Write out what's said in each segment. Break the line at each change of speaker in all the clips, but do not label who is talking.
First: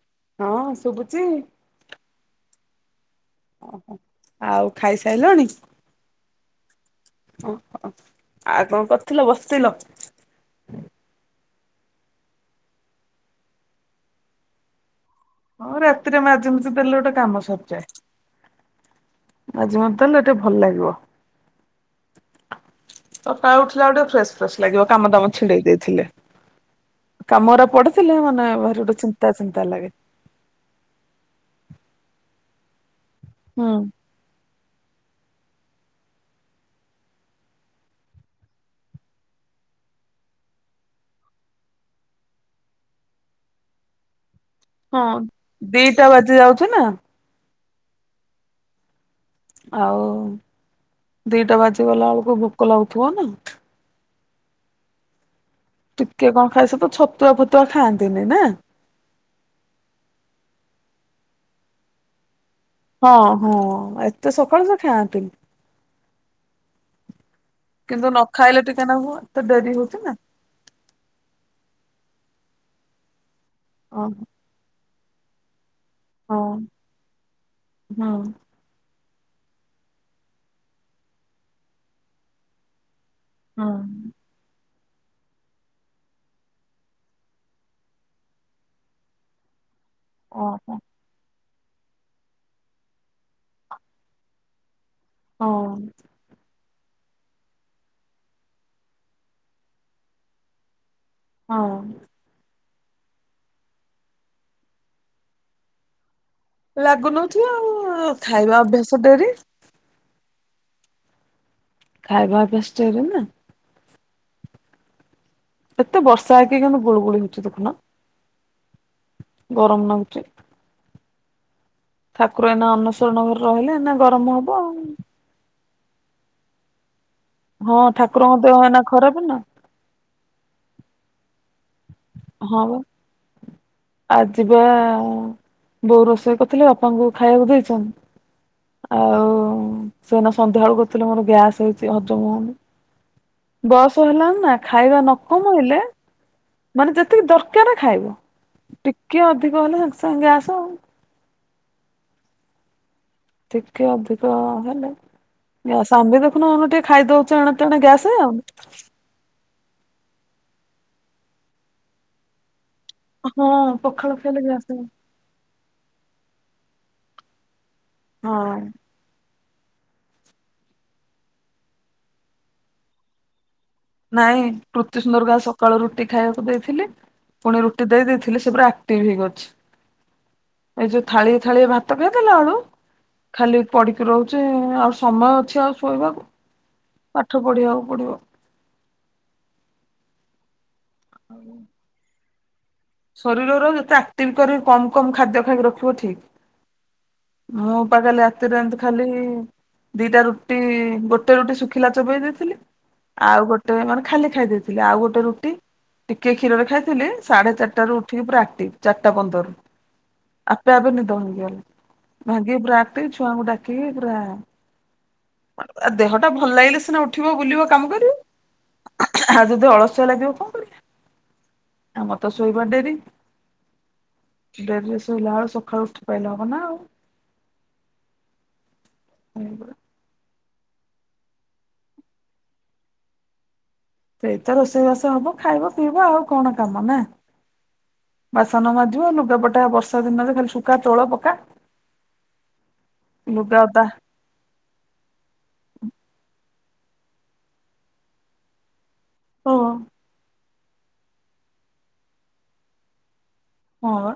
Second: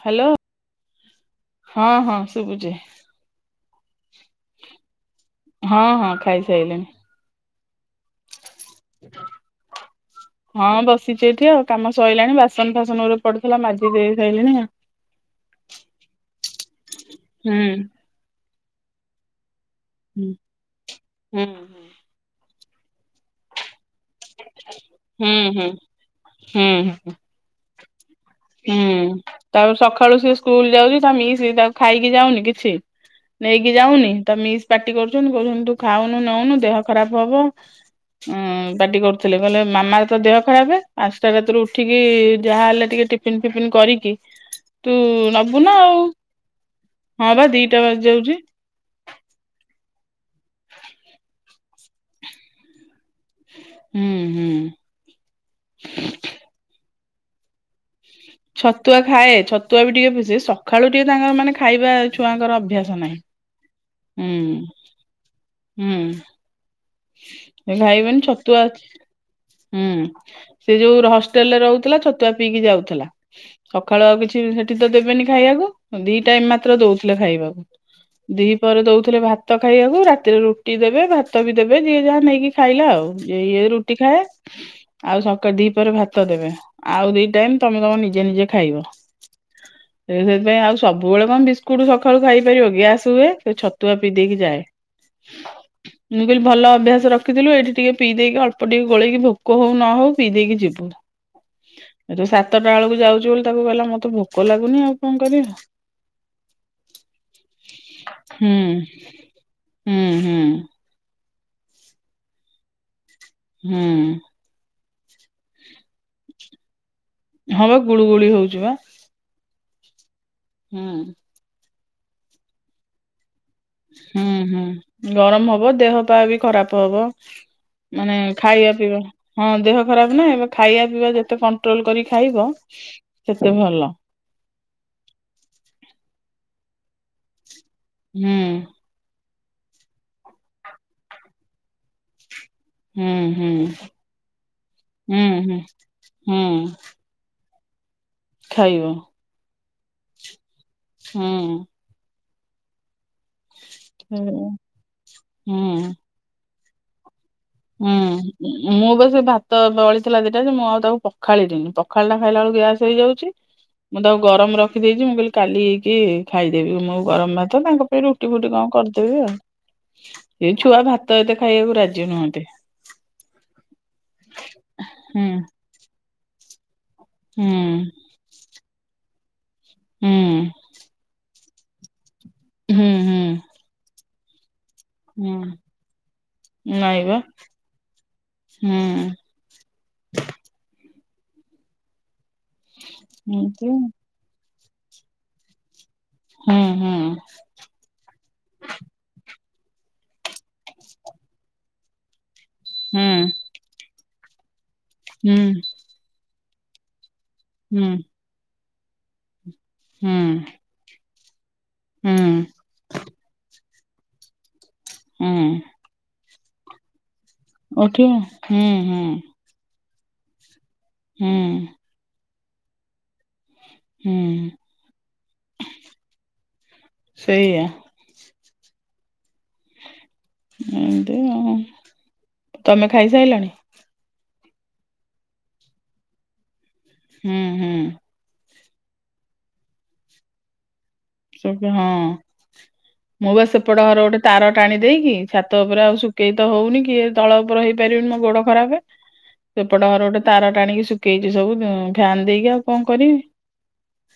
Hello
ହଁ ଶୁବୁଚି?
ହଁ ହଁ ଶୁବୁଚି।
ଓହୋ ଆଉ ଖାଇସାଇଲଣି?
ହଁ ହଁ ଖାଇସାଇଲିଣି।
ଅହ ଆଉ କଣ କରୁଥିଲ ବସଥିଲ?
ହଁ ବସିଚି ଏଠି ଆଉ କାମ ସଇଲାଣି ବାସନ ଫାସନ ଗୁରେ ପଡି ଥିଲା ମାଜି ଦେଇ ସାଇଲିଣି।
ହଁ ରାତିରେ ମାଜି ମୁଜି ଦେଲେ ଗୋଟେ କାମ
ହୁଁ
ସରିଯାଏ। ମାଜି ମୁଜା ଦେଲେ
ହୁଁ
ଟିକେ ଭଲ ଲାଗିବ।
ହୁଁ
ସକାଳୁ ଉଠିଲା ଟିକେ ଫ୍ରେଶ ଫ୍ରେଶ ଲାଗିବ କାମ ଦାମ ଛିଡେଇ
ହୁଁ
ଦେଇଥିଲେ
ହୁଁ ହୁଁ
କାମରା ପଡିଥିଲେ ମାନେ ଭାରି ଗୋଟେ
ହୁଁ।
ଚିନ୍ତା ଚିନ୍ତା
ତାପରେ
ଲାଗେ
ସକାଳୁ ସିଏ ସ୍କୁଲ ଯାଉଚି ତା ମିସି ତାକୁ ଖାଇକି ଯାଉନି କିଛି
ହୁଁ
ନେଇକି ଯାଉନି ତା ମିସ୍ ପାଟି କରୁଚନ୍ତି କୋହୁଚନ୍ତି ତୁ ଖାଉନୁ ନୋଉନୁ ଦେହ ଖରାପ ହବ ହଁ ପାଟି କରୁଥିଲେ, କହିଲେ ମାମାର ତ ଦେହ ଖରାପେ, ପାଞ୍ଚ ଟା ରାତିରୁ ଉଠିକି ଯାହାହେଲେ ଟିକେ ଟି ଟିଫିନ ଫିପିନ କରିକି ତୁ
ହଁ,
ନବୁ ନା ଆଉ
ଦିଇଟା ବାଜି ଯାଉଚି ନା।
ହଁ ପା ଦିଇଟା ବାଜି ଯାଉଚି।
ଆଉ ଦିଇଟା ବାଜିଗଲା ଵେଳକୁ ଭୋକ ଲାଗୁଥିବ ନା?
ହୁଁ, ହୁଁ।
ଟିକେ କଣ ଖାଇଚ ତ। ଛତୁଆ ଫତୁଆ ଖାଆନ୍ତିନି ନା?
ଛତୁଆ ଖାଏ। ଛତୁଆ ବି ଟିକେ ପିଇ ସେ ସଖାଳୁ ଟିକେ ତାଙ୍କର ମାନେ ଖାଇବା ଛୁଆଙ୍କର ଅଭ୍ୟାସ।
ହଁ,
ନାହିଁ।
ହଁ ଏତେ
ହୁଁ
ସକାଳୁ ସେ ଖାଆନ୍ତିି।
ହୁଁ। ଏ ଭାଇ
କିନ୍ତୁ ନ
ଭଉଣୀ
ଖାଇଲେ
ଛତୁଆ,
ଟିକେ ନାକୁ ଏତେ ଡେରି
ହୁଁ।
ହଉଛି ନା।
ସେ ଯୋଉ ହଷ୍ଟେଲରେ ରହୁଥିଲା ଛତୁଆ ପିଇକି ଯାଉଥିଲା, ସକାଳୁ ଆଉ
ଓହୋ
କିଛି ତ ଦେବେନି ଖାଇବାକୁ, ଦି ଟାଇମ୍
ହଁ
ମାତ୍ର ଦଉଥିଲେ ଖାଇବାକୁ।
ହଁ
ଦି ପହରେ ଦଉଥିଲେ ଭାତ ଖାଇବାକୁ, ରାତିରେ ରୁଟି ଦେବେ, ଭାତ ବି ଦେବେ, ଯିଏ ଯାହା ନେଇକି ଖାଇଲା ଆଉ। ଇଏ ରୁଟି ଖାଏ। ଆଉ ସକାଳେ ଦିପହରେ ଭାତ ଦେବେ, ଆଉ ଦି ଟାଇମ୍ ତମେ ତମ ନିଜେ ନିଜେ ଖାଇବ। ହ। [unintelligible] ସେଇଥିପାଇଁ
ଓହୋ
ଆଉ ସବୁବେଳେ କଣ ବିସ୍କୁଟ ସକାଳୁ ଖାଇପାରିବ କି? ଗ୍ୟାସ୍ ହୁଏ, ସେ ଛତୁଆ ପିଇ ଦେଇକି ଯାଏ।
ହଉ।
ମୁଁ କହିଲି ଭଲ ଅଭ୍ୟାସ ରଖିଥିଲୁ। ଏଇଠି ଟିକେ ପିଇ ଦେଇକି ଅଳ୍ପ ଟିକେ ଗୋଳେଇକି, ଭୋକ ହଉ ନ ହଉ ପିଇ ଦେଇକି ଯିବୁ।
ହଁ
ଏ ଯୋଉ ସାତଟା ବେଳକୁ ଯାଉଛୁ ବୋଲି ତାକୁ କହିଲା, ମତେ ଭୋକ ଲାଗୁନି ଆଉ କଣ କରିବା।
ଲାଗୁନଥିବ ଆଉ?
ହୁଁ
ଖାଇବା ଅଭ୍ୟାସ ଡେରି?
ହୁଁ, ହୁଁ।
ଖାଇବା ବେସ୍ତରେ ନା?
ହୁଁ।
ଏତେ ବର୍ଷା ହେଇକି, କିନ୍ତୁ ଗୁଳୁଗୁଳି ହଉଚି।
ହଁବା ଗୁଳୁ ଗୁଳି ହଉଛି ବା।
ଗରମ ଲାଗୁଚି।
ହୁଁ।
ଠାକୁର ଏଇନା ଅଣସର ଘରେ ରହିଲେ, ଏଇନା
ହୁଁ
ଗରମ ହବ
ହୁଁ।
ଆଉ।
ଗରମ ହବ, ଦେହ ପା ବି ଖରାପ ହବ,
ହଁ
ମାନେ
ଠାକୁରଙ୍କ ଦେହ
ଖାଇବା
ଏଇନା
ପିଇବା,
ଖରାପ ନା
ହଁ ଦେହ ଖରାପ ନା? ଏବେ ଖାଇବା ପିଇବା ଯେତେ କଣ୍ଟ୍ରୋଲ କରି ଖାଇବ
ହଁ ବା
ସେତେ ଭଲ।
ଆଜି ପା ବୋଉ ରୋଷେଇ କରିଥିଲେ, ବାପାଙ୍କୁ ଖାଇବାକୁ ଦେଇଛନ୍ତି।
ହୁଁ।
ଆଉ ସେ ଏଇନା ସନ୍ଧ୍ୟା ବେଳୁ କହୁଥିଲେ ମୋର ଗ୍ୟାସ ହଉଛି, ହଜମ ହଉନି।
ହୁଁ ହୁଁ
ବୟସ ହେଲାଣି ନା? ଖାଇବା ନ
ହୁଁ ହୁଁ।
କମେଇଲେ
ହୁଁ
ମାନେ ଯେତିକି ଦରକାର ଖାଇବ,
ଖାଇବ
ଟିକେ ଅଧିକ ହେଲେ ସାଙ୍ଗେ ସାଙ୍ଗେ ଗ୍ୟାସ ଆଉ।
ହୁଁ।
ଟିକେ ଅଧିକ
ହୁଁ।
ହେଲେ ଗ୍ୟାସ,
ହୁଁ।
ଆମେ ଦେଖୁନ ଟିକେ ଖାଇଦଉଛ ଏଇନା
ହୁଁ, ମୁଁ ବାସ୍ ସେଇ ଭାତ ତ ବଳିଥିଲା ଦିଟା ଯେ, ମୁଁ ଆଉ ତାକୁ ପଖାଳିନି ପଖାଳଟା ଖାଇଲା ବେଳକୁ ଗ୍ୟାସ ହେଇଯାଉଛି।
ହଁ
ମୁଁ
ପଖାଳ
ତାକୁ
ଖାଇଲେ
ଗରମ
ଗ୍ୟାସ ହବ।
ରଖିଦେଇଛି ମୁଁ କହିଲି କାଲି କି ଖାଇଦେବି ମୁଁ ଗରମ ଭାତ। ତାଙ୍କ ପାଇଁ ରୁଟି ଫୁଟି
ହଁ
କଣ କରିଦବି। ଆଉ, ଏ ଛୁଆ ଭାତ ଏତେ ଖାଇବାକୁ ରାଜି ନୁହନ୍ତି।
ନାଇଁ, କୃତି
ହୁଁ
ସୁନ୍ଦରକୁ ଆ [unintelligible] ସକାଳୁ ରୁଟି ଖାଇଆକୁ ଦେଇଥିଲି,
ହୁଁ
ଫୁଣି ରୁଟି ଦେଇ ଦେଇେଥିଲି ସେ ପୁରା ଆ ଟିଭ୍ ହେଇକି ଅଛି,
ହୁଁ।
ଏଇ ଯୋଉ ଥାଳିଏ ଥାଳିଏ ଭାତ୍ ତ ଖାଇ ଦେଲା ଅଳୁ,
ହୁଁ ହୁଁ
ଖାଲି ପଡିକି ରହୁଚିଁ, ଆଉ ସୁ ସମୟ
ହୁଁ
ଅଛି ଆଉ ଶୋଇବାକୁ?
ନାଇଁ ବା
ପାଠ ପଢିବାକୁ ପଡିବ।
ହୁଁ।
[inaudible]
ହୁଁ।
ଶରୀରର ଯେତେ ଆକ୍ଟିଭ୍ କରି କମ୍ କମ୍ ଖାଦ୍ୟ ଖାଇକି ରଖିବ ଠିକ୍।
ହୁଁ, ହୁଁ।
ମୁଁ ପା କାଲି ରାତିରେ ଏନ୍ତି ଖାଲି ଦିଟା ରୁଟି-ଇ, ଗୋଟେ ରୁଟି ଶୁଖିଲା ଚୋବେଇ ଦେଇଥିଲି।
ହୁଁ ହୁଁ
ଆଉ ଗୋଟେ ମାନେ ଖାଲି ଖାଇ ଦେଇଥିଲି। ଆଉ ଗୋଟେ
ହୁଁ
ରୁଟି ଟିକେ କ୍ଷୀରରେ ଖାଇ ଥିଲି। ସାଢେ ଚାର୍
ହୁଁ
ଟା ରୁ ଉଠିକି ପୁରା ଆକ୍ଟିଭ୍ ଚାର୍ ଟା ପନ୍ଦରରୁ।
ହୁଁ
ଆପେ ଆପେ ନିଦ ଭାଙ୍ଗି ଗଲା। ଭାଙ୍ଗିକି ପୁରା ଆକ୍ଟିଭ୍, ଛୁଆଙ୍କୁ ଡାକିକି ପୁରା-ଆ
ଉଁ।
ଆ ଦେହଟା ଭଲ ଲାଗିଲେ ସିନା ଉଠିବ, ବୁଲିବ, କାମ
ଉଠିବ ହୁଁ ହୁଁ।
କରିବ। ଆ ଯଦି ଅଳସୁଆ ଲାଗିବ କଣ କରି
ହୁଁ।
ଆମର ତ ଶୋଇବା ଡେରି।
ହୁଁ
ଡେରିରେ ଶୋଇଲା ଅଳୁ ସଖାଳୁ ଉଠି ପାଇଲେ ହବ ନା ଆଉ!
ସେଇୟା।
[inaudible]
ଏଁତି ଆଉ, ତମେ ଖାଇସାଇଲଣି?
ସେଇତ ରୋଷେଇବାସ ହବ, ଖାଇବ, ପିଇବ ଆଉ କଣ କାମ ନା?
ହୁଁ, ହୁଁ।
ବାସନ ମାଜିବ, ଲୁଗାପଟା ବର୍ଷା ଦିନରେ ଖାଲି ଶୁକା, ତୋଳ, ପକ୍
[unintelligible] ହଁ, ମୁଁ ବା
ଲୁଗା
ସେପଟ
ଓଦା
ଘର ଗୋଟେ ତାର ଟାଣି ଦେଇକି, ଛାତ ଉପରେ ଆଉ ଶୁଖେଇ ତ ହଉନି କି ଏ ତଳ ଉପର ହେଇପାରିବନି, ମୋ ଗୋଡ ଖରାପେ।
ଓ
ସେପଟ ଘରେ ଗୋଟେ ତାର ଟାଣିକି ଶୁଖେଇଚି ସବୁ ଉଁ ଫ୍ୟାନ୍ ଦେଇକି, ଆଉ କଣ କରିବି?
ହଁ, ବା।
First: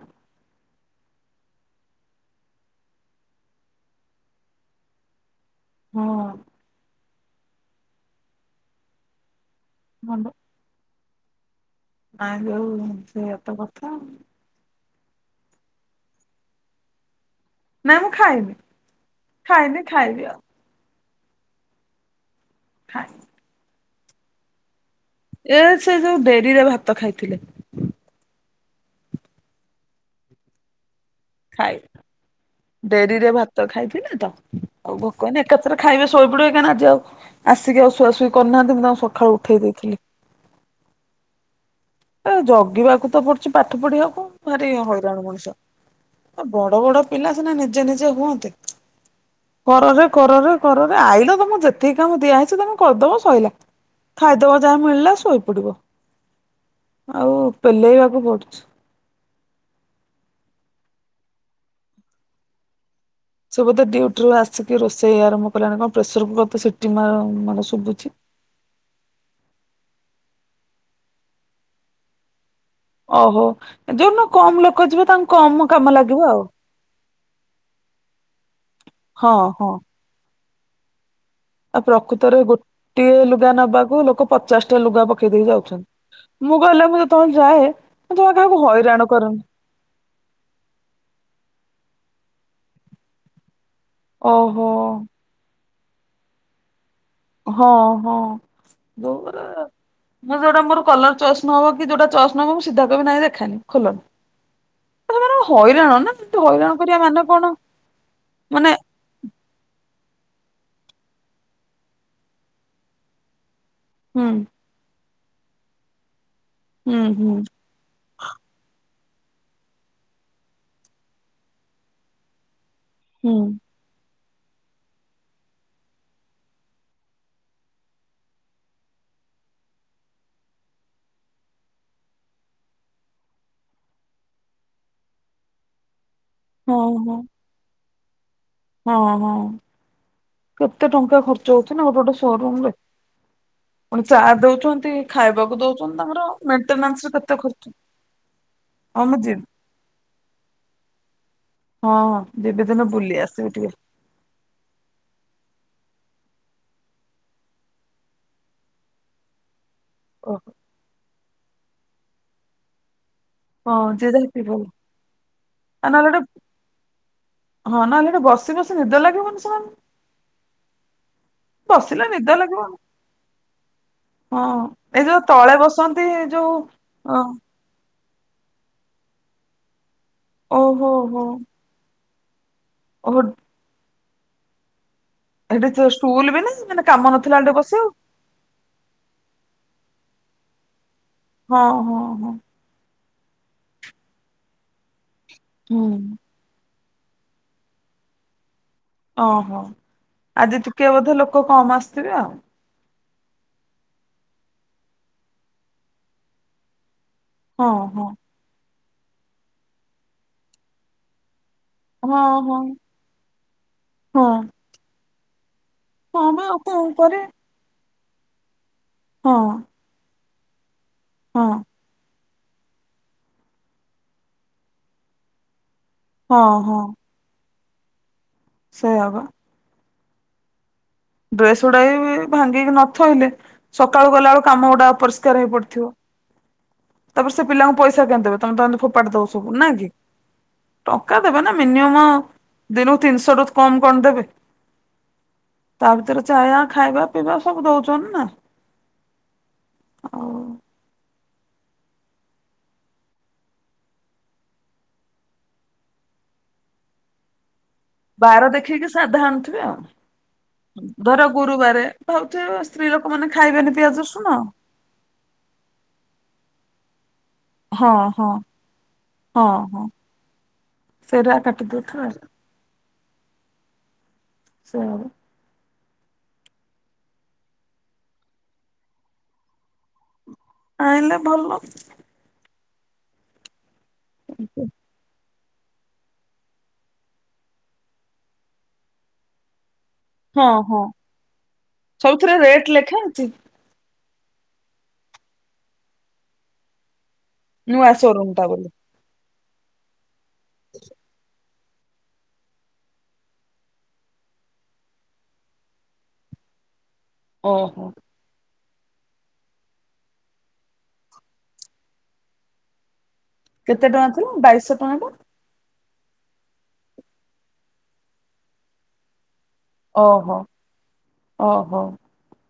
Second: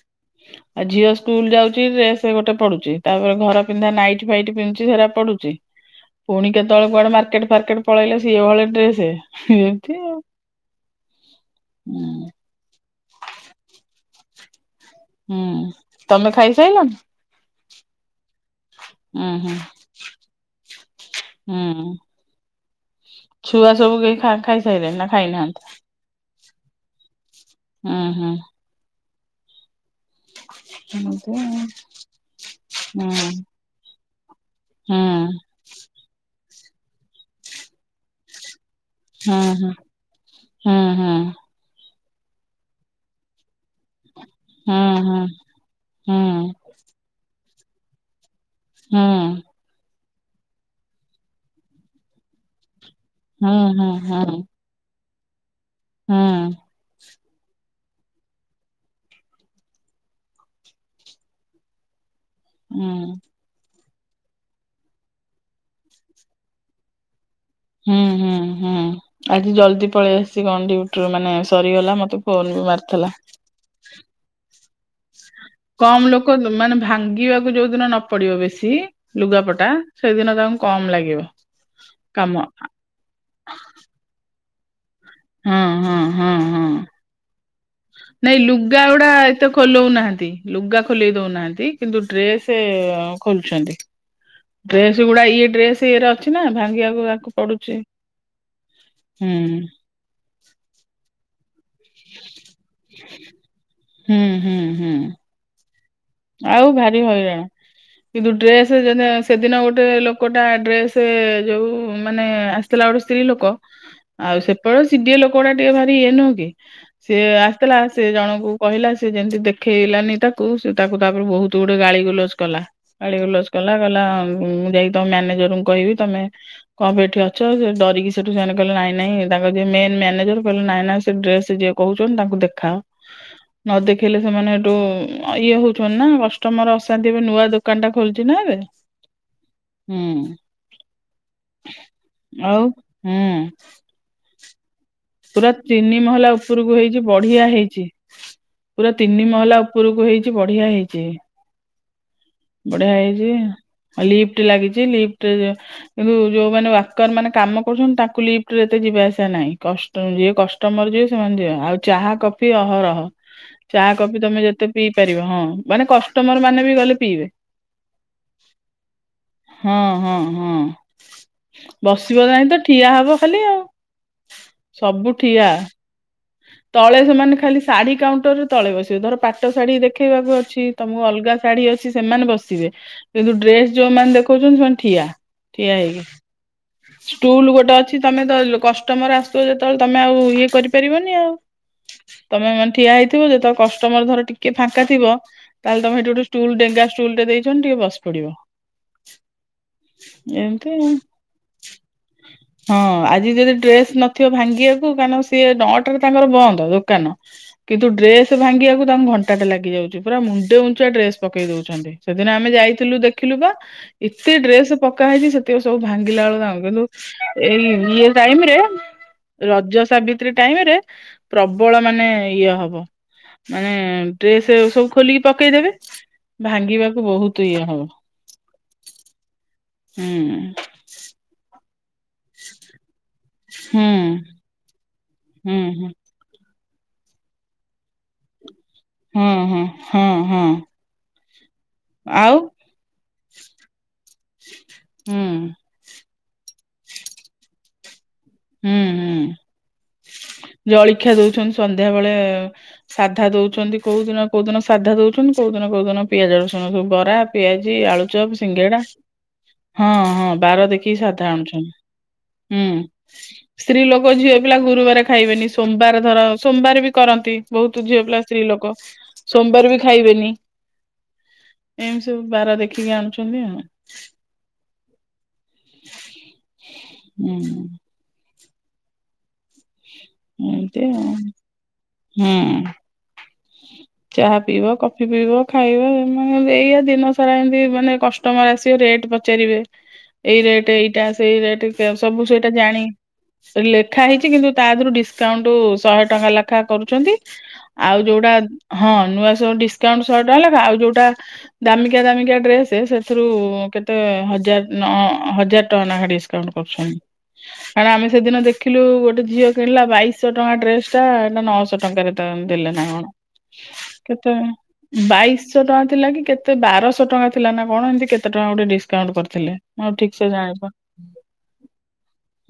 ଆ ଝିଅ ସ୍କୁଲ ଯାଉ ଚି ଡ୍ରେସ୍ ଗୋଟେ ପଡୁଚି। ତା'ପରେ ଘର ପିନ୍ଧା ନାଇଟ୍ ଫାଇଟ୍ ପିନ୍ନୁଚି ଯେ ହେରା ପଡୁଚି।
ହଁ
ପୁଣି କେତେବେଳେ କୁଆଡେ ମାର୍କେଟ୍ ଫାର୍କେଟ୍ ପଳେଇଲେ, ସିଏ ହଳେ ଡ୍ରେସେ। ଏମତି
ମଣ୍ଡ।
ଉଁ।
ନାଇଁ ଯୋଉ ସେଇଆ ତ କଥା ଆଉଁ।
ହୁଁ, ତମେ ଖାଇ ସାଇଲଣି?
ନାଇଁ, ମୁଁ ଖାଇନି।
ହୁଁ
ଖାଇନି ଖାଇବି ଆଉ।
ହୁଁ।
ଖାଏଁ।
ଛୁଆ ସବୁ କେହି ଖା-ଖାଇସାଇଲେଣି ନା,
ଏ
ଖାଇନାହାଁନ୍ତି?
ସେ ଯୋଉ ଡେରିରେ ଭାତ ଖାଇଥିଲେ।
ହୁଁ, ହୁଁ। ହେମିତି ଆ
ଖାଇ, ଡେରିରେ ଭାତ୍ ତ ଖାଇଥିଲେ ତ! ଆଉ
ହୁଁ
ଭୋକ ହେଇନି, ଏକାଥରେ ଖାଇବେ ଶୋଇପଡିବେ କାଇଁ ନା ଆଜି ଆଉ ଆସିକି ଆଉ ସୁଆ ସୁଇ କରିନାହାନ୍ତି ନ
ହୁଁ ହୁଁ ହୁଁ ହୁଁ।
ଏ ଜଗିବାକୁ ତ ପଡୁଚି ପାଠ ପଢିବାକୁ ଭାରି
ହୁଁ ହୁଁ ହୁଁ
ହଇରାଣ ମଣିଷ ଆଉ
ହୁଁ।
ବଡ ବଡ ପିଲା ସିନା ନିଜେ ନିଜେ ହୁଅନ୍ତେ।
ହୁଁ।
କରରେ କରରେ କରରେ ଆଇଲ ତମକୁ ଯେତିକି କାମ ଦିଆ ହେଇଚି ତମେ କରଦବ ଶ ଶଇଲା
ହୁଁ ହୁଁ
ଖାଇଦବ ଯାହା ମିଳିଲା ଶୋଇପଡିବ।
ହୁଁ।
ଆଉ ତେଲେଇବାକୁ ପଡୁଛି।
ହୁଁ।
ସେ ବୋଧେ ଡିଉଟିରୁ ଆସିକି ରୋଷେଇ ଆରମ୍ଭ କଲାଣି କଣ ପ୍ରେସର୍ କୁକର ତ ସିଟି ମା ମାନେ
ହୁଁ
ଶୁଭୁଛି।
ହୁଁ ହୁଁ। ଆଜି ଜଲଦି ପଳି ଆସିଚି କଣ ଡିଉଟି ରୁ ମାନେ ସରିଗଲା ମତେ ଫୋନ୍ ବି ମାରିଥିଲା।
ଓହୋ ଯୋଉଦିନ କମ୍ ଲୋକ ଯିବେ ତାଙ୍କୁ କମ କାମ
କମ୍
ଲାଗିବ
ଲୋକ
ଆଉ
ମାନେ ଭାଙ୍ଗିବାକୁ ଯୋଉ ଦିନ ନ ପଡିବ ବେଶୀ
ହଁ ହଁ
ଲୁଗାପଟା ସେଇଦିନ ତାଙ୍କୁ କମ୍ ଲାଗିବ।
ଆଉ
କାମ।
ପ୍ରକୃତରେ ଗୋଟିଏ ଲୁଗା ନବାକୁ ଲୋକ ପଚାଶ ଟା ଲୁଗା ପକେଇ ଦେଇକି
ହଁ ହଁ ହଁ
ଯାଉଛନ୍ତି ମୁଁ
ହଁ
କହିଲା ମୁଁ ଯେତେବେଳେ ଯାଏ। ମୁଁ ଜମା
ନାଇଁ
କାହାକୁ
ଲୁଗା
ହଇରାଣ
ଗୁଡା
କରେନି
ଏତ ଖୋଲୋନାହାନ୍ତି ଲୁଗା ଖୋଲେଇ ଦଉନାହାନ୍ତି କିନ୍ତୁ ଡ୍ରେସ୍ ଖୋଲୁଛନ୍ତି।
ଓହୋ
ଡ୍ରେସ୍ ଗୁଡା ଇଏ ଡ୍ରେସ୍ ଇଏରେ ଅଛି ନା ଭାଙ୍ଗିବାକୁ ଆକୁ
ହଁ
ପଡୁଛି
ହଁ ଯୋଉ
ହୁଁ
ମାନେ ମୁ ଯୋଉଡା ମୋର କଲର୍ ଚଏସ୍ ନହବ କି ଯୋଉଟା ଚଏସ୍ ନହବ ମୁଁ ସିଧା କଇବିି ନାଇଁ ଦେଖାନି ଖୋଲନି
ହୁଁ ହୁଁ ହୁଁ
[unintelligible] ହଇରାଣ ନା। ହଇରାଣ
ଆଉ
କରିବା
ଭାରି
ମାନେ
ହଇରାଣ
କଣ
କିନ୍ତୁ
ମାନେ
ଡ୍ରେସ୍ ଯେତେ ସେଦିନ ଗୋଟେ ଲୋକଟା ଡ୍ରେସ୍ ଯୋଉ ମାନେ ଆସିଥିଲା ଗୋଟେ ସ୍ତ୍ରୀ ଲୋକ
ହୁଁ
ଆଉ ସେପଟେ ସିଡିଏ ଲୋକଉଡା ଟିକେ ଭାରି ଇଏ ନୁହଁ କି
ହୁଁ
ସିଏ
ହୁଁ
ଆ ଆସିଥିଲା ସେ ଜଣଙ୍କୁ କହିଲା ସେ ଯେମତି ଦେଖେଇଲାନି ତାକୁ ସେ ତାକୁ ତାପରେ ବହୁତ୍ ଗୁଡ଼େ ଗାଳି ଗୁଲଜ କଲା ଗାଳି
ହୁଁ
ଗୁଲଜ କଲା କଇଲା ମୁଁ ଯାଇକି ତମ ମ୍ୟାନେଜରଙ୍କୁ କହିବି ତମେ ଙ୍କ ପାଇଁ ଏଠି ଅଛ ସେ ଡରିକି ସେଠୁ ସେମାନେ କଇଲେ ନାଇଁ ନାଇଁ ତାଙ୍କ ଯିଏ ମେନ୍ ମ୍ୟାନେଜର କଇଲେ ନାଇଁ ନାଇଁ ସେ ଡ୍ରେସ୍ ଯିଏ କହୁଛନ୍ତି ତାଙ୍କୁ ଦେଖାଅ ନ ଦେଖେଇଲେ ସେମାନେ ଏଠୁ ଇଏ ହଉ ଛନା କଷ୍ଟମର
ହଁ
ଅସାନ୍ତି
ହଁ
ହେବେ ନୂଆ ଦୋକାନ ଟା ଖୋଲୁଛି ନା ଏବେ।
ହଁ ହଁ।
ହୁଁ।
କେତେ ଟଙ୍କା ଖର୍ଚ୍ଚ ହଉଚି ନା ଗୋଟେ ଗୋଟେ ସୋ ରୁମ୍
ଆଉ
ରେ
ହୁଁ
ପୁଣି ଚାର୍ଜ ଦଉଚନ୍ତି।
ପୁରା ତିନି ମହଲା ଉପୁରୁକୁ ହେଇଚି
କେତେ
ବଢ଼ିଆ
ଖର୍ଚ୍ଚ।
ହେଇଚି ପୁରା
ହଁ ମୁଁ
ତିନି
ଯିବି
ମହଲା ଉପୁରୁକୁ ହେଇଚି ବଢ଼ିଆ ହେଇଚି।
ହଁ ଯିବି ଦିନେ ବୁଲି ଆସିବି ଟିକେ।
ଏ ଲିପ୍ଟି ଲାଗିଚି ଲିପ୍ଟିରେ ଯିଏ କିନ୍ତୁ ଯୋଉମାନେ ୱାର୍କର ମାନେ କାମ କରୁଚନ୍ତି ତାଙ୍କୁ ଲିପ୍ଟି ରେ ଏତେ ଯିବା ଆସିବା ନାହିଁ। କଷ୍ଟମର ଯିବେ
ଓହୋ
କଷ୍ଟମର ଯିଏ ସେମାନେ ଯିିବେ ଆଉ ଚାହା କଫି ଅହରହ। ଚା
ହଁ ଯିଏ
କଫି
ଯାହା
ତମେ
ପିଇବ
ଯେତେ ପିଇ ପାରିବ ହଁ ମାନେ
ଆଉ ନହେଲେ ଗୋଟେ
କଷ୍ଟମର ମାନେ ବି ଗଲେ ପିଇବେ।
ହଁ ନହେଲେ ସେଠି ବସି ବସି ନିଦ ଲାଗିବନି ସେମାନଙ୍କୁ।
ହଁ ହଁ ହଁ।
ବସିଲେ
ବସିବ
ନିଦ
ନାହିଁ ତ
ଲାଗିବନି।
ଠିଆ ହବ ଖାଲି ଆଉ।
ହଁ ଏଇ
ସବୁ
ଯୋଉ
ଠିଆ
ତଳେ ବସ
ତଳେ ସେମାନେ ଖାଲି ଶାଢୀ କାଉଣ୍ଟର ରେ ତଳେ ବସିବେ ଧର ପାଟ ଶାଢୀ ଦେ ଦେଖେଇବାକୁ ଅଛି
ଓହୋ
ତମକୁ
ହୋ
ଅଲଗା ଶାଢୀ ଅଛି ସେମାନେ ବସିବେ
ଓହୋ
କିନ୍ତୁ ଡ୍ରେସ ଯୋଉମାନେ ଦେଖ ଦେଖୋଉଚନ୍ତି ସେମାନେ ଠିଆ
ଏଠି
ଠିଆ
ତ
ହେଇକି
ଷ୍ଟୁଲ ବି ନା ମାନେ କାମ ନଥିଲା
ଷ୍ଟୁଲ୍
ବେଳେ
ଗୋଟେ
ବସିବାକୁ
ଅଛି ତମେ ଦ କଷ୍ ଷ୍ଟମର ଆସଥିବେ ଯେତେବେଳେ ତମେ ଆଉ ଇଏ କରିପାରିବନି ଆଉ।
ହଁ ହଁ ହଁ।
ତମେ ମାନେ ଠିଆ ହେଇଥିବ ଯେତେବେଳେ କଷ୍ଟମର ଧର ଟିକେ ଫାଙ୍କାଥିବ
ହୁଁ
ତାହେଲେ ତମେହେଇଠି ଗୋଟେ ଷ୍ଟୁଲ୍ ଡେଙ୍ଗା ଷ୍ଟୁଲ୍ ଟେ ଦେଇଚନ୍ତି ଟିକେ ବସି ପଡ଼ିବ।
ଅଁ ହଁ ଆଜି
ଏମିତି
ଟିକେ ବୋଧେ ଲୋକ କମ୍ ଆସିଥିବେ ଆଉ?
ହଁ ଆଜି ଯଦି ଡ୍ରେସ୍ ନଥିବ ଭାଙ୍ଗିବାକୁ କାରଣ ସିଏ ନଅଟାରେ ତାଙ୍କର ବନ୍ଦ ଦୋକାନ। କିନ୍ତୁ
ହଁ
ଡ୍ରେସ୍ ଭାଙ୍ଗିବାକୁ ତାଙ୍କୁ ଘଣ୍ଟାଟା ଲାଗିଯାଉଚି ପୁରା ମୁଣ୍ଡେ ଉଞ୍ଚା ଡ୍ରେସ୍ ପକେଇ ଦଉଚନ୍ତି
ହଁ
ସେଦିନ ଆମେ
ହଁ
ଯାଇଥିଲୁ ଦେଖିଲୁ ପା
ହଁ ହଁ
ଏତେ ଡ୍ରେସ୍ ପକା ହେଇଚି ସେ ତିକ ସବୁ ଭାଙ୍ଗିଲା
ହଁ
ବେଳକୁ
ବା ଆଉ
ତାଙ୍କୁ
କଣ
କିନ୍ତୁ
କରିଆ
ଏଇ ଇଏ ଟାଇମ୍ ରେ
ହଁ
ରଜ ସାବିତ୍ରୀ ଟାଇମ୍ ରେ
ହଁ
ପ୍ରବଳ ମାନେ ଇଏ ହବ ମାନେ ଡ୍ରେସ୍ ସବୁ ଖୋଲିକି ପକେଇଦେବେ
ହଁ
ଭାଙ୍ଗିବାକୁ ବହୁତ୍ ଇଏ ହବ।
ସେଇୟା ବା।
ହୁଁ।
ଡ୍ରେସ୍ ଗୁଡ଼ାବି ଭାଙ୍ଗିକି ନଥୋଇଲେ
ହୁଁ
ସକାଳୁ ଗଲାବେଳୁ କାମ ଗୁଡ଼ା ଅପରିଷ୍କାର ହେଇ
ହୁଁ
ପଡ଼ିଥିବ।
ହୁଁ।
ତାପରେ ସେ ପିଲାଙ୍କୁ ପଇସା କାଇଁ ଦେବେ ତମେ ତମ ଫୋପାଡ଼ି ଦବ
ହଁ
ସବୁ
ହଁ
ନାଁ କି।
ହଁ ହଁ
ଟଙ୍କା ଦେବେ ନା ମିନିଅମ୍
ଆଉ
ଦିନୁ ତିନିଶ ରୁ କମ୍ କଣ ଦେବେ।
ହୁଁ।
ତା ଭିତରେ ଚାୟା ଖାଇବା ପିଇବା ସବୁ ଦଉଚନ୍ତି ନା।
ହୁଁ ହୁଁ
ଆଉ
ଜଳଖିଆ ଦଉଚନ୍ତି ସନ୍ଧ୍ୟା ବେଳେ ସାଧା ଦଉଚନ୍ତି କୋଉ ଦିନ କୋଉ ଦିନ ସାଧା ଦଉଛନ୍ତି କୋଉ ଦିନ କୋଉ ଦିନ ପିଆଜ ରସୁଣ ସବୁ ବରା ପିଆଜି ଆଳୁ ଚପ୍
ବାର
ସିଙ୍ଗେଡା
ଦେଖିକି ସାଧା ଆଣୁଥିବେ ଆଉ।
ହଁ ହଁ ବାର ଦେଖିକି
ଧର
ସାଧା ଆଣୁଚନ୍ତି।
ଗୁରୁବାରେ ଭାବୁଥିବେ
ହୁଁ,
ସ୍ତ୍ରୀ ଲୋକମାନେ ଖାଇବେନି
ସ୍ତ୍ରୀ
ପିଆଜ
ଲୋକ
ରସୁଣ
ଝିଅ ପିଲା ଗୁରୁବାର ଖାଇବେନି ସୋମବାର ଧର ସୋମବାର ବି କରନ୍ତି। ବହୁତ
ହଁ
ଝିଅ ପିଲା
ହଁ
ସ୍ତ୍ରୀ ଲୋକ
ହଁ
ସୋମବାର ବି
ହଁ
ଖାଇବେନି।
ସେଇଟା କାଟି
ଏମ
ଦଉଥିବେ
ସବୁ ବାର ଦେଖିକି ଆଣୁଛନ୍ତି ଆ।
ସେୟା ପା।
ଉଁ। ଏମତି ଆଉ
ଆଣିଲେ ଭଲ
ହୁଁ ଚାହା ପିଇବ କ ଫି ପିିବ ଖାଇବ ମାନେ ଏଇଆ ଦିନ ସାରା ଏମିତି ମାନେ କଷ୍ଟମର ଆସିବେ ରେଟ୍ ପଚାରିବେ। ଏଇ
ହଁ
ରେଟ
ହଁ
ଏଇଟା ସେଇ ରେଟ ସବୁ
ସବୁଥିରେ
ସେଇଟା
ରେଟ୍
ଜାଣି
ଲେଖା ଅଛି
ଲେଖା ହେଇଚି କିନ୍ତୁ ତା ଦେହରୁ ଡିସକାଉଣ୍ଟ ଶହେ ଟଙ୍କା ଲେଖା କରୁଚନ୍ତି।
ନୂଆ
ଆଉ
ସୋରୁମ
ଯୋଉଟା
ଟା ବୋଲି
ହଁ ନୂଆ ସବୁ ଡିସକାଉଣ୍ଟ ଶହେ ଟଙ୍କା ଲେଖା ଆଉ ଯୋଉଟା ଦାମିକିଆ ଦାମିକିଆ ଡ୍ରେସ ସେଥିରୁ କେତେ ହଜାର ହଜାର ଟଙ୍କା ନେଖା ଡି କାଉଣ୍ଟ କରୁଛନ୍ତି
ଓହୋ।
କାରଣ ଆମେ ସେଦିନ ଦେଖିଲୁ ଗୋଟେ ଝିଅ କିଣିଲା ବାଇଶ ଟଙ୍କା ଡ୍ରେସ ଟା ଏଇଟା ନଅଶ ଟଙ୍କାରେ ଦେଲେ ନା କଣ।
ଟଙ୍କା ଥିଲା
କେତେ
ବାଇଶହ ଟଙ୍କା ଟା
ବାଇ ଶ ଟଙ୍କାଥିଲା କି କେତେ ବାରଶହ ଟଙ୍କା ଥିଲା ନା କଣ ଏମିତି କେତେ ଟଙ୍କା ଗୋଟେ ଡିସକାଉଣ୍ଟ କରିଥିଲେ। ମୁଁ ଆଉ ଠିକ ସେ
ଓହୋ
ଜାଣିପାନି
ଓହୋ।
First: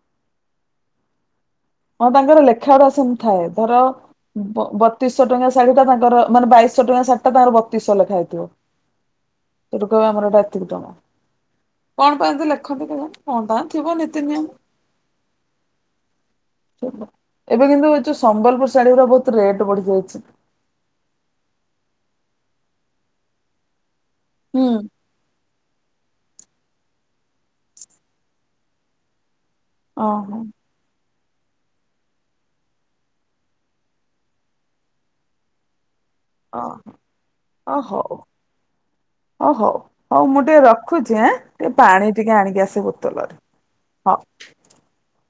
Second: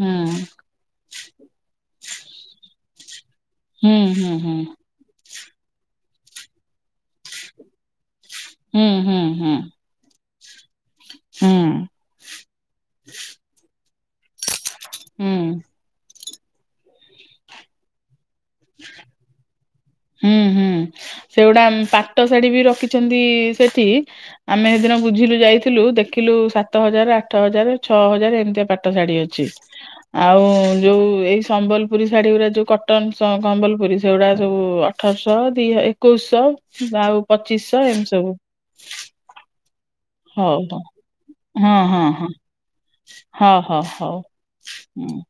ହୁଁ।
ହଁ ତାଙ୍କର ଲେଖା ଉଡା ସେମିତି ଥାଏ ଧର ବ ତିଶହ ଟଙ୍କା ଶାଢ଼ୀ ଟା ତାଙ୍କର ମାନେ ବାଇସ ଟଙ୍କା ଶାଢ଼ୀ ତାର ବତିଶ ଲେଖା ହେଇ ଥିବ।
ହୁଁ ହୁଁ ହୁଁ।
ସେଟୁ କହ ଆମର ଏଟା ଅତିକତମ କଣ ପାଆନ୍ତି ଲେଖନ୍ତି କଣ ଟ ଥିବ ନୀତି ନିୟମ
ହୁଁ।
ଏବେ କିନ୍ତୁ ଏଯୋଉ ସମ୍ବଲପୁର ଶାଢୀଅରା ବହୁତ୍ ରେଟ୍ ବଢି ଯାଇଚି।
ହୁଁ ହୁଁ ସେଗୁଡ଼ା ପାଟ ଶାଢ଼ୀବି ରଖିଚନ୍ତି ସେଠି
ହୁଁ।
ଆମେ ସେଦିନ ବୁଝିଲୁ ଯାଇଥିଲୁ ଦେ ଦେଖିଲୁ ସାତ ହଜାରେ ଆଠ ହଜାରେ ଛଅ ହଜାରେ ଏମିତିଆ ପାଠ ଶାଢ଼ୀ ଅଛି।
ଓହୋ
ଆଉ ଯୋଉ ଏଇ ସମ୍ବଲ ପୁରୀ ଶାଢୀ ଗୁଡ଼ା ଯୋଉ କଟନ କମ୍ବଲ ପୁରୀ ସେଗୁଡ଼ା ସବୁ ଅଠରଶହ ଦିଇ ହ ଏକୋଇଶହ ଆଉ
ଓହୋ ହଉ
ପଚିଶିଶହ ଏମିତି
ହଉ
ସବୁ।
ଓ ହୋଉ। ହଉ ମୁଁ ଟିକେ ରଖୁଚି ଆଁ ଟିକେ
ହଁ ହଁ
ପାଣି
ହଁ
ଟିକେ ଆଣିକି ଆସେ ବୋତଲରେ
ହଉ ହଉ
ହଉ।
ହୁଁ।